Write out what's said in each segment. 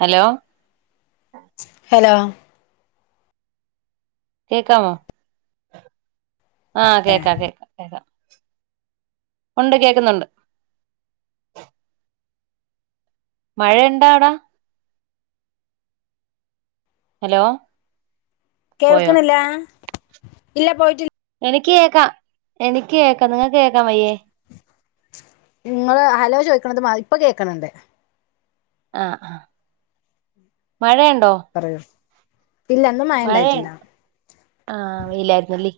Hello hello കേക്കാമോ ആഹ് കേക്കാം കേക്കാം ഒണ്ട് കേക്കുന്നൊണ്ട് മഴ ഇണ്ടാ അവിടെ ഹലോ പോയോ കേൾക്ക്ണില്ലാ ഇല്ല പോയിട്ടില്ല എനിക്ക് കേക്കാം എനിക്ക് കേക്കാം നിങ്ങൾ കേക്കാം വയ്യേ ഇങ്ങള് ഹലോ ചോയ്ക്കണത് മാ ഇപ്പൊ കേക്കണണ്ടേ ആഹ് ആഹ് മഴയുണ്ടോ പറയൂ ഇല്ല ഇന്ന് മഴ മഴയ്ണ്ട ഉണ്ടായിട്ടില്ല ആഹ് വെയിലായിരുന്നല്ലേ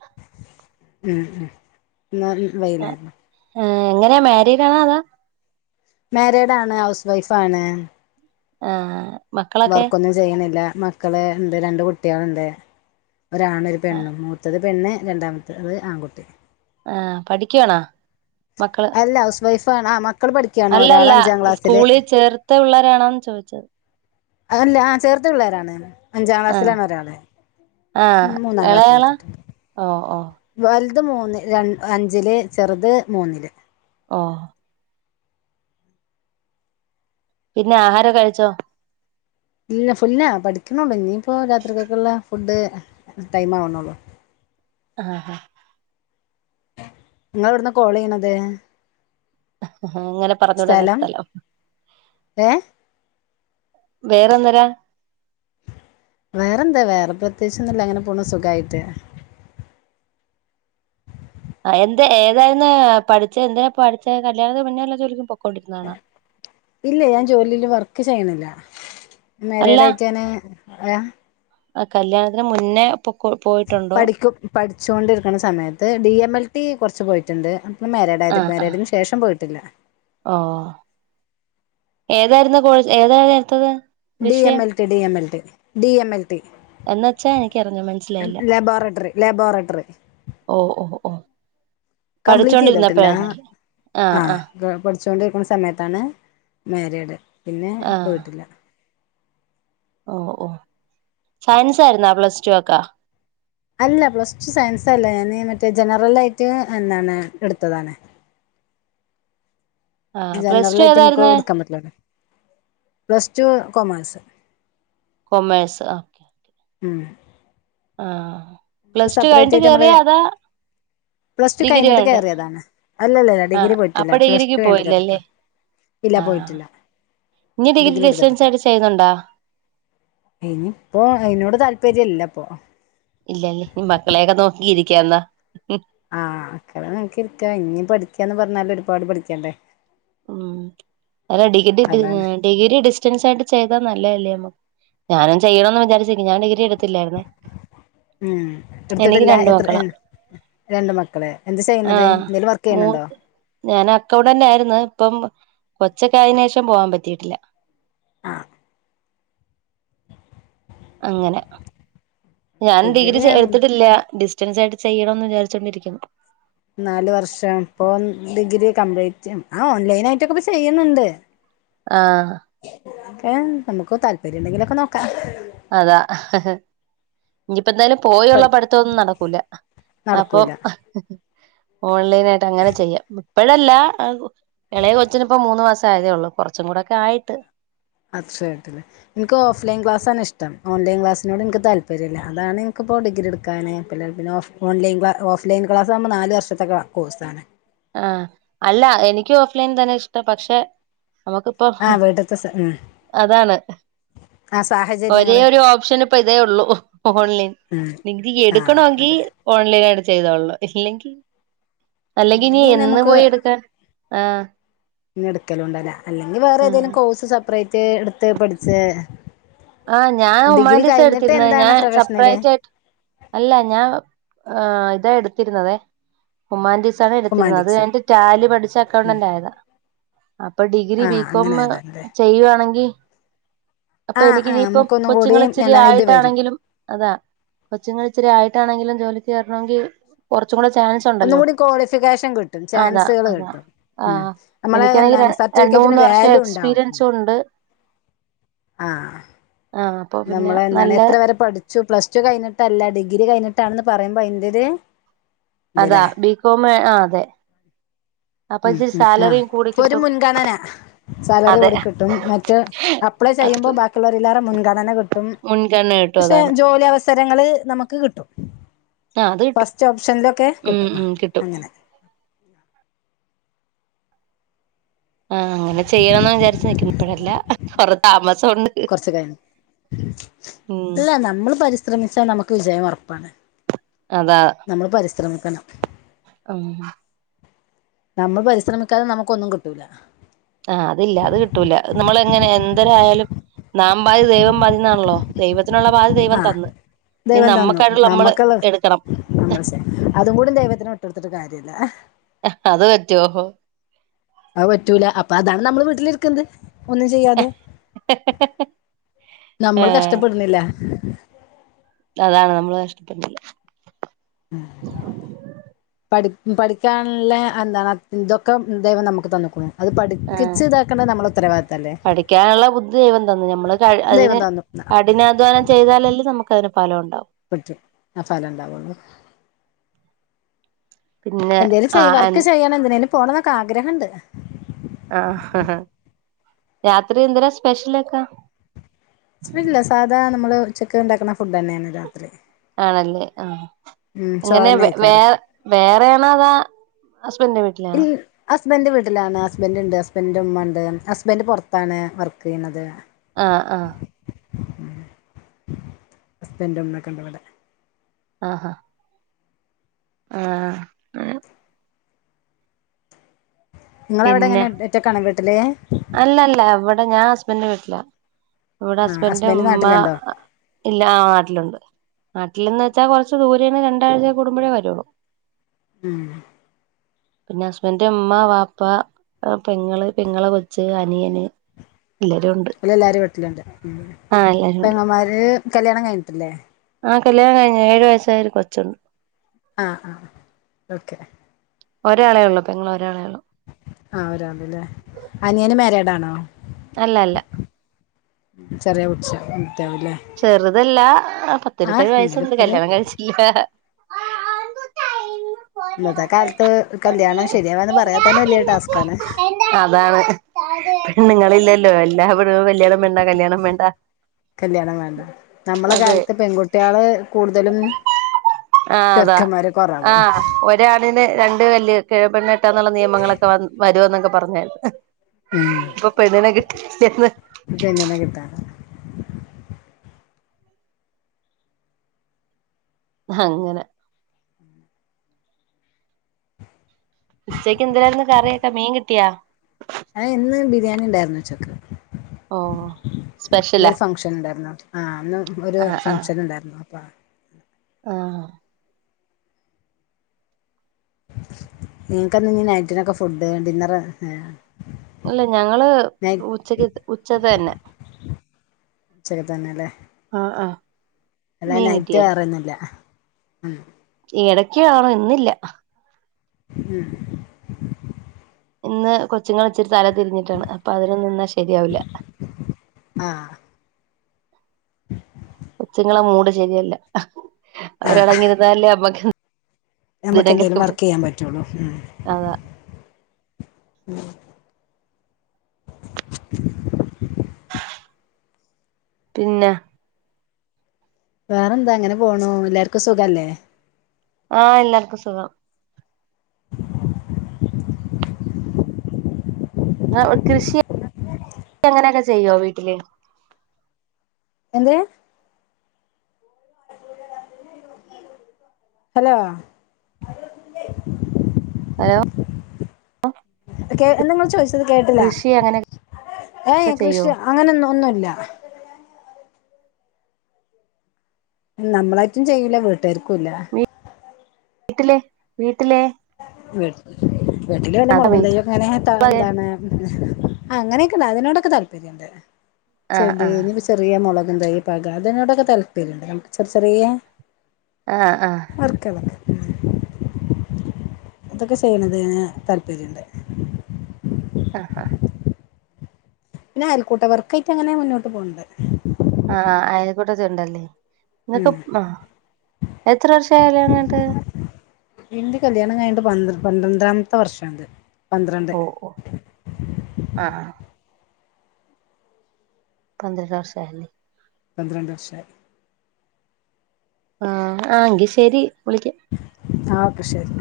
ഉം ഉം ഇന്ന് വെയിലായിരുന്നു. ആഹ് എങ്ങനെയാ മാരീഡാണോ അതോ? മാരീഡാണ് ഹൗസ് വൈഫാണ് ആഹ് മക്കളൊക്കെ വർക്കൊന്നും ചെയ്യണില്ല മക്കള് ഇണ്ട് രണ്ട് കുട്ട്യാളുണ്ട് ഒരാണ് ഒരു പെണ്ണും മൂത്തത് പെണ്ണ് രണ്ടാമത്തത് ആൺകുട്ടി. ആഹ് പഠിക്കുവാണോ മക്കള് അല്ല ഹൗസ് വൈഫാണ് ആ മക്ക അല്ലല്ല സ്കൂളി ചേർത്ത പിള്ളേരാണോന്ന് ചോദിച്ചത് അല്ല ആ ചേർത്ത പിള്ളേരാണ് അഞ്ചാം ആഹ് ക്ലാസ്സിലാണ് ഒരാള് മൂന്നാം ക്ലാസ്സില് ഉണ്ട് ഓ ഓ വലുത് മൂന്ന് ര അഞ്ചില് ചെറ്ത് മൂന്നില് ഓഹ് പിന്നെ ആഹാരോകെ കഴിച്ചോ ഇല്ല ഫുന്നാ പഠിക്കണൊള്ളൂ ഇനിയിപ്പോ രാത്രികേക്കുള്ള ഫുഡ് ടൈം ആവണള്ളൂ. ആ ഹാ ഇങ്ങളെവിടുന്നാ കോള് ചെയ്യണത്? ആഹ് ഇങ്ങനെ പറഞ്ഞോടതെ സ്ഥലം ഏ വേറെന്നരാ വേറെന്താ വേറെ പ്രത്യേകിച്ച് ഒന്നുല്ല അങ്ങനെ പോണു സുഖായിട്ട്. ആഹ് എന്താ ഏതായിരുന്നു പഠിച്ച് എന്തെ പഠിച്ച കല്യാണത്തിന് മുന്നേ വല്ല ജോലിക്കും പൊക്കോണ്ടിരുന്നതാണോ ഇല്ല ഞാൻ ജോലില് വർക്ക് ചെയ്യണില്ല മേരീഡായിട്ടനെ ഏ ആഹ് കല്യാണത്തിന് മുന്നേ പോയിട്ടുണ്ടോ പഠിക്കും പഠിച്ചോണ്ടിരിക്കണ സമയത്ത് ഡി എം എൽ ടി കൊറച്ച് പോയിട്ടുണ്ട്. മാരീഡ് ആയത് ആഹ് ആഹ് മാരീഡിന് ശേഷം പോയിട്ടില്ല. ഓ ഏതായിരുന്നു കോഴ് ഏതായിരുന്നു എടുത്തത് ഡി എം വിഷയം L T, D M L T, D M L T എന്ന് വെച്ചാ എനിക്കറിഞ്ഞു മനസ്സിലായില്ല ലബോറട്ടറി ലബോറട്ടറി ഓ ഓ ഓ കംപ്ലീറ്റ് പഠിച്ചോൊണ്ടിരുന്നപ്പോഴായിരുന്ന ല്ലേ ആഹ് ആഹ് ഓ പഠിച്ചുകൊണ്ടിരിക്കുന്ന സമയത്താണ് മാരീഡ് പിന്നെ ആഹ് പോയിട്ടില്ല. ഓ ഓ സയൻസ് ആയിരുന്നാ പ്ലസ് ടു ഒക്കെ അല്ല പ്ലസ് ടു സയൻസ് അല്ല ഞാൻ മറ്റേ ജനറൽ ആയിട്ട് എന്താണ് എടുത്തതാണ്. ആഹ് പ്ലസ് ജനറൽ ടു ആയിട്ട് നമുക്ക് ഏതായിരുന്നു എടുക്കാൻ പറ്റില്ലെ പ്ലസ് ടു കോമേഴ്സ്. കൊമഴ്സ് ആഹ് ഉം ആഹ് പ്ലസ് ടു സെപ്പറേറ്റ് കഴിഞ്ഞിട്ട് ആയിട്ട് നമ്മള് കേറിയ അതാ പ്ലസ് ടു കഴിഞ്ഞിട്ട് കയറിയതാണ് അല്ലല്ലല്ല ആഹ് ഡിഗ്രി പോയിട്ടില്ല അപ്പൊ പ്ലസ് ടു ഡിഗ്രിക്ക് കഴിഞ്ഞിട്ട് കേറിട്ടോ. പോയില്ലല്ലേ ഇല്ല ആഹ് പോയിട്ടില്ല ഇനി ഡിഗ്രി ഡിസ്റ്റൻസ് ആയിട്ട് ചെയ്യുന്നുണ്ടോ? ഇനി ഇപ്പോ അയിനോട് താല്പര്യല്ല ഇപ്പൊ ഇല്ലല്ലേ ന മക്കളെയൊക്കെ നോക്കിയിരിക്കാന്നാ ആഹ് മക്കള നോക്കിയിരിക്കാ ഇനി പഠിക്കന്ന് പറഞ്ഞാല് ഒരുപാട് പഠിക്കണ്ടേ ഉം അല്ല ഡിഗ്രി അതാണ് ഇ ഡിഗ്രി ഡിസ്റ്റൻസായിട്ട് ചെയ്താ നല്ലേഅല്ലെ ഞാനും ചെയ്യണമെന്ന് വിചാരിച്ചേ ഞാൻ ഡിഗ്രി എടു ഉം എനിക്ക് എടുത്തിട്ടില്ല രണ്ട് എത്ര മക്കളാ രണ്ട് മക്കളെ എന്ത് ചെയ്യണുന്നത് ആഹ് എന്തേലും വർക്ക് മൂ ചെയ്യണണ്ടോ ഞാൻ അക്കൌണ്ടന്റ് ആരുന്നു ഇപ്പം കൊച്ചക്കെ ആയന്റെശേഷം പോവാൻ പറ്റിട്ടില്ല ആഹ് അങ്ങനെ ഞാൻ ഡിഗ്രി എടുത്തിട്ടില്ല ഡിസ്റ്റൻസ് ആയിട്ട് ചെയ്യണന്ന് വിചാരിച്ചോണ്ടിരിക്കുന്നു നാല് വർഷം ഇപ്പൊ ഡിഗ്രി കംപ്ലീറ്റ് ആഹ് ഓൺലൈന ആയിട്ടൊക്കെ ഇപ്പംചെയ്യുന്നുണ്ട് ആഹ് ക്കെ നമുക്ക് താല്പര്യം ഉണ്ടെങ്കിലുംക്കെ നോക്കാം അതാ ഇനിപ്പോ എന്തായാലും പോയുള്ള പഠി പഠിത്തൊന്നും നടക്കൂല അപ്പം നടക്കൂല ഓൺലൈൻ ആയിട്ട് അങ്ങനെ ചെയ്യാം ഇപ്പോഴല്ല ഇളയെ കൊച്ചിനിപ്പോ മൂന്ന് മാസ ആയതേ ഉള്ളൂ കുറച്ചു കൂടെക്കെ ആയിട്ട് അക്ഷയത്തില് ഇനിക്ക് ഓഫലൈൻ ക്ലാസ് ഇഷ്ടം ഓലൈൻ ക്ലാസിനോട് എനിക്ക് താല്പര്യമല്ല അാതാണ് ഇൻക്ക് പ്പം ഡിഗ്രി ഇടുക്കാൻ പിള്ളേ ഓഫ് ഓൺലൈൻ ഓഫ് ലൈൻക്ലാസ് ആവുമ്പോ നാല് വർഷത്തെക്ക കോഴ്സാണ് ആഹ് അല്ല എനിക്കും ഓഫ്ലൈൻ തന്നെ ഇഷ്ടം പക്ഷെ നമുക്ക് അപ്പൊ ആ വീട്ടത്തെ അതാണ് ആഹ് സാഹചയ ഒരേ ഒരു ഓപ്ഷൻ ഇപ്പ ഇതേ ഉള്ളൂ ഓൺലൈൻ ഉം നി ആഹ് എടുക്കണമെങ്കിൽ അതെ ഓൺലൈൻ ആയിട്ട് ചെയ്തോള്ളോ ഇല്ലെങ്കിൽ അല്ലെങ്കി ഇനി ഇല്ലെങ്കി എന്ന് നമുക്ക് പോയി എടുക്കാൻ ആഹ് പിന്നെ എടുക്കലും ഉണ്ടാവുല്ല അല്ലെങ്കിൽ വേറെ ആഹ് ഏതേങ്കിലും കോഴ്സ് സെപ്പറേറ്റ് എടുത്ത് പഠിച്ച് ആഹ് ഞാൻ ഡിഗ്രി ഹുമാലിറ്റി സാ കഴിഞ്ഞിട്ട് എടുത്തിരുന്ന എന്താണ് ഞാൻ പ്രൊഫഷണല് സപ്രൈറ്റ് ആയിട്ട് അല്ല ഞാൻ ഇതാ എടുത്തിരുന്നതേ ഹുമൻ റ്റീസാ ആണ് എടുത്തിരുന്നത് അത് ഹുമാനിറ്റീസ് എന്റെ ടാല് പഠിച്ച അക്കൗണ്ടന്റ് ആയതാ അപ്പൊ ഡിഗ്രി ആഹ് അങ്ങനെ ബികോമ് ആയതാണല്ലേ ചെയ്യുവാണെങ്കി അപ്പൊ ആഹ് ആഹ് എനിക്കിനിയിപ്പം നമുക്കൊന്നും കൂടി കൊച്ചുങ്ങള് ഇച്ചിരി എന്താണ് ഇത് വരും ആയിട്ടാണെങ്കിലും അതാ കൊച്ചുങ്ങൾ ഇച്ചിരി ആയിട്ടാണെങ്കിലും ജോലിക്കേറണെങ്കിൽ കുറച്ചും കൂടെ ചാൻ ഒന്നും സുണ്ടല്ലോ കൂടി ക്വാളിഫിക്കേഷൻ കിട്ടും അതാ ചാൻസുകൾ അതാ കിട്ടും ആ ഉം നമ്മളെ എനിക്കാണങ്കി ര എന്താണ് രണ്ട് സർട്ടിഫിക്കറ്റിന് മൂന്ന് വർഷം വാല്യൂ ഉണ്ടാവും എക്സ്പീരിയൻസും ഉണ്ട് ആ ആഹ് അപ്പൊ പിന്നെ നമ്മള് എന്താണ് നല്ല എത്ര വരെ പഠി ട്ടു പ്ലസ്ടു കഴിഞ്ഞിട്ടല്ല ഡിഗ്രി കയിഞ്ഞിട്ടണെന്ന് പറയുമ്പോ അയ്ന്റൊര് അതാ ബികോമ് ആ അതെ അപ്പൊ ഉം ഇച്ചിരി ഉം ആ സാലറിയും കൂടി ഇപ്പ ഒരു കിട്ടും മുൻഗണന സാലറി അതെ കൂടി കിട്ടും മറ്റേ അപ്ലൈ അത് ചെയ്യുമ്പോൾ ബാക്കിയുള്ളവരെല്ലാവരും മുൻഗണന കിട്ടും മുൻഗണന കിട്ടും പക്ഷെ അതാണ് ജോലിവസ് സരങ്ങള് നമുക്ക് കിട്ടും ആഹ് അത് കിട്ടും ഫസ്റ്റ് ഓപ്ഷനിലൊക്കെ ഉം കിട്ടും ഉം കിട്ടും അങ്ങനെ ആ അങ്ങനെ ചെയ്യണ വിചാരിച്ചു നിക്കുന്നു ഇപ്പഴല്ല കൊറേ താമസുണ്ട് കുറച്ച കാര്യം ഉം ഇല്ല നമ്മള് പരിശ്രമിച്ചാൽ നമുക്ക് വിജയം ഉറപ്പാണ് അതാ നമ്മള് പരിശ്രമിക്കണം ഉം നമ്മൾ പരിശ്രമിക്കാതെ നമുക്കൊന്നും കിട്ടൂല്ല ആഹ് അതില്ല അത് കിട്ടൂല നമ്മള എങ്ങനെ എന്തൊരായാലും നാം പാതി ദൈവം പാതിന്നാണല്ലോ ദൈവത്തിനുള്ള പാതി ദൈവം ആഹ് തന്ന് ഇനി ദൈവം തന്നു നമ്മക്കായിട്ടുള്ള നമ്മള് നമ്മക്കുള്ള എടുക്കണം [unintelligible] അതും കൂടെ ദൈവത്തിന് വിട്ടിടുത്തിട്ട് കാര്യംല്ല അത് പറ്റുവോ അത് പറ്റൂല അപ്പൊ അതാണ് നമ്മള് വീട്ടിലിരിക്കുന്നത് ഒന്നും ചെയ്യാതെ ആ നമ്മൾ കഷ്ടപ്പെടുന്നില്ല അതാണ് നമ്മള് കഷ്ടപ്പെട്ടത് ഉം പഠി പഠിക്കാനുള്ള അല്ലാ ഇതൊക്കെ ദൈവം നമുക്ക് തന്ന്ക്ക്ണു ആ പഠിക്കാനുള്ള ബുദ്ധി ദൈവം തന്നു ഞമ്മള് ക ദൈവം അതിന് തന്നു കഠിനാധ്വാനം ചെയ്താലല്ലേ നമുക്ക് അതിന് ഫലം ഉണ്ടാവു പറ്റും ആ ഫലം ഉണ്ടാവണ്ട് പിന്നെ എന്തേലും ആ ചെയ്യ് വർക്ക് ചെയ്യാൻ എന്തിനേലും പോണം എന്നൊക്കെ ആഗ്രഹണ്ട് ആഹ് ഹ് ഹ രാത്രി എന്ത് രാ സ്പെഷ്യല്ക്കാ ഇല്ല സാധാരണ നമ്മള് ഉച്ചക്ക് ഉണ്ടാക്കുന്ന ഫുഡ് തന്നെയാണ് രാത്രി ആണല്ലേ ആഹ് ഉം അങ്ങനെ ചോറന്നെ വെ കഴിക്കാറ് വേറെ വേറെ ആണോ അതാ ഹസ്ബൻഡിന്റെ വീട്ടി ഈ ഹസ്ബൻറ് വീട്ടിലാണ് ഹസ്ബൻറ് ഉണ്ട് ഹസ്ബൻഡ് ഉമ്മ ഉണ്ട് ഹസ്ബൻഡ് പുറത്താണ് വർക്ക് ചെയ്യുന്നത് ആഹ് ആഹ് ഹസ്ബെൻഡ ഉമ്മക്കെണ്ടിവിടെ ആഹ് ആഹ് ആഹ് നിങ്ങള അവിടെ എങ്ങനെ ഒറ്റക്കാണ വീട്ടില് അല്ല അല്ല ഇവിടെ ഞാൻ ഹസ്ബൻഡിന്റെ വീട്ടില ഇവിടെ ആ ഹസ്ബൻഡിന്റെ ഹസ്ബൻഡ് ഉമ്മ നാട്ടിലുണ്ടോ ഇല്ല ആ നാട്ടിലുണ്ട് നാട്ടിൽന്ന് വച്ചൽ കുറച്ച് ദൂരേണ് രണ്ടാഴ്ച കൂടുമ്പോഴേ വരുള്ളൂ ഉം പിന്നെ ഹസ്ബന്ഡന്റെ ഉമ്മാ ബാ ഇപ്പ പെങ്ങള് പെങ്ങളെ കൊച്ച് അനിയന് എല്ലരും ഉണ്ട് അഎല്ലാവാരും വീട്ടിലുണ്ട് ഉ ആഹ് എല്ലാരും ഉണ്ട് പെങ്ങമാര് കല്ല്യാണം കഴിഞ്ഞിട്ടില്ലേ ആഹ് കല്ല്യാണം കഴിഞ്ഞ് ഏഴ് വയസായ ഒരു കൊച്ചുണ്ട് ആ ഓക്കെ ഒരാളെ ഉള്ളൂ പെങ്ങൾ ഒരാളെ ഉള്ളൂ ആ ഒരാള് ല്ലേ അനിയന് മര്യാഡ് ആണോ അല്ല അല്ല ചെറിയ കൊച്ച് കൊച്ചാവുല്ലേ ചെറുതല്ല പത്തിരുവത്തിഏഴ് വയസ്സുണ്ട് ഇങ്ങനിപ്പൊരു കല്യാണം കഴിച്ചില്ല ഇന്നത്തെ കാലത്ത് കല്യാണം ശരിയാവാന്ന് പറയാ തന്നെ വലിയ ടാസ്ക്ാണ് അതാണ് പെണ്ണുങ്ങളില്ലല്ലോ എല്ലാ പെണ്ണുങ്ങളും കല്യാണം വേണ്ട കല്യാണം വേണ്ട കല്യാണം വേണ്ട നമ്മള അതെ കാലത്ത് പെൺകുട്ടികള് കൂടുതലും ആഹ് അതാ ചെറുക്കന്മാര് കൊറവ് ആഹ് ഒരാണിന് രണ്ട് വല്ല്യ പെണ്ണ് കെട്ടാന്നുള്ള നിയമങ്ങളൊക്കെ വ വരോ എന്നൊക്കെ പറഞ്ഞേരുന്നു ഉം ഇപ്പൊ പെണ്ണിനെ കിട്ടി പെണ്ണിനെ കിട്ടാനില്ല അങ്ങനെ ഉച്ചയ്ക്ക് എന്തിനന്ന് കറിയേക്കെ മീൻ കിട്ടിയാ ആ ഇന്ന് ബിരിയാണി ഉണ്ടായിരുന്നു ഉച്ചക്ക് ഓ ഇന്ന് സ്പെഷ്യലാ ഫങ്ഷൻ ഉണ്ടായിരുന്നു ആഹ് ഒരു ആഹ് ആഹ് ഫംഗഷൻ ഉണ്ടായിരുന്നു പ്പ ആഹ് നിങ്ങൾക്ക് നീ നൈറ്റിനൊക്കെ ഫുഡ് ഡിന്നർ ഇല്ല ഞങ്ങള് ഉച്ചക്ക് ഉച്ചത് തന്നെ ഉച്ചക്കത്തെ തന്നെല്ലേ ആഹ് ആഹ് എല്ലാ മീൻ നൈറ്റ് കിട്ടിയായിരുന്നു വേറെന്നില്ല ഉം എടക്കാണ് ഇന്നില്ല ഉം ഇന്ന് കൊച്ചുങ്ങള് ഇച്ചിരി തല തിരിഞ്ഞിട്ടാണ്. അപ്പൊ അവര് നിന്നാൽ ശരിയാവില്ല. ആഹ് കൊച്ചുങ്ങടെമൂട് ശരിയല്ല. അവരടങ്ങിരുന്നാലല്ലേനമ്മക്ക് നമ്മക്ക് എന്തേലും വർക്ക് ചെയ്യാൻ പറ്റുള്ളൂ. ഉം. അതാ [unintelligible] പിന്നെ വേറെ എന്താ ഇങ്ങനെ പോണു. എല്ലാർക്കും സുഖല്ലേ? ആ എല്ലാർക്കും സുഖം. ആ കൃഷി അങ്ങനെയൊക്കെ ചെയ്യോ വീട്ടില്? എന്ത്? ഹലോ ഹലോ കേ എന്താ ഇങ്ങള് ചോയിച്ചത് കേട്ടില്ല കൃഷി അങ്ങനെയൊക്കെ ഏ എ ചെയ്യോ കൃഷി അങ്ങനൊന്നു ഒന്നുല്ല. നമ്മളായിട്ടും ചെയ്യൂല. വീട്ടുകാർക്കു ഇല്ല. വീട്ടിലെ വീട്ടിലെ വി വീട്ടില് വല്ല അതാ മോളകും വീട്ടിൽ തെയ്യൊക്കെ ഇങ്ങനെ ത ന്താണ് അങ്ങനെക്കെണ്ട് അതിനോടൊക്ക താല്പര്യണ്ട് ആഹ് ചെടി ആഹ് ഇഞ്ഞിപ്പ ചെ ചെറിയ മോളകും തൈ പാക അതിനോടൊക്ക താല്പര്യ ഉണ്ട്. നമുക്ക് ചെർ ചെറിയെ ആഹ് ആഹ് [unintelligible] അതൊക്ക ചെയ്യ്ണതിന് താല്പര്യണ്ട്. ആ ഹാ പിന്നെ അയൽക്കൂട്ട വർക്കായിട്ട് അങ്ങനെ മുന്നോട്ട് പോവ്ണ്ട്. ആ ആ അയൽക്കൂട്ടത്തിലുണ്ടല്ലേ ഇങ്ങക്ക് ഉം ആഹ് എത്ര വർഷായി കല്യാണം കഴിഞ്ഞിട്ട് ഇന്റെ കല്യാണം കഴിഞ്ഞിട്ട് പന്ത്ര പന്ത്രണ്ടാമത്തെ വർഷാണ്ത്. ഓ ഓ ആഹ് പന്ത്രണ്ട് വർഷ ആയല്ലേ പന്ത്രണ്ട് വർഷായി. ആഹ് ആ എങ്കി ശെരി വിളിക്കാം. ആ ഓക്കെ ശെരി.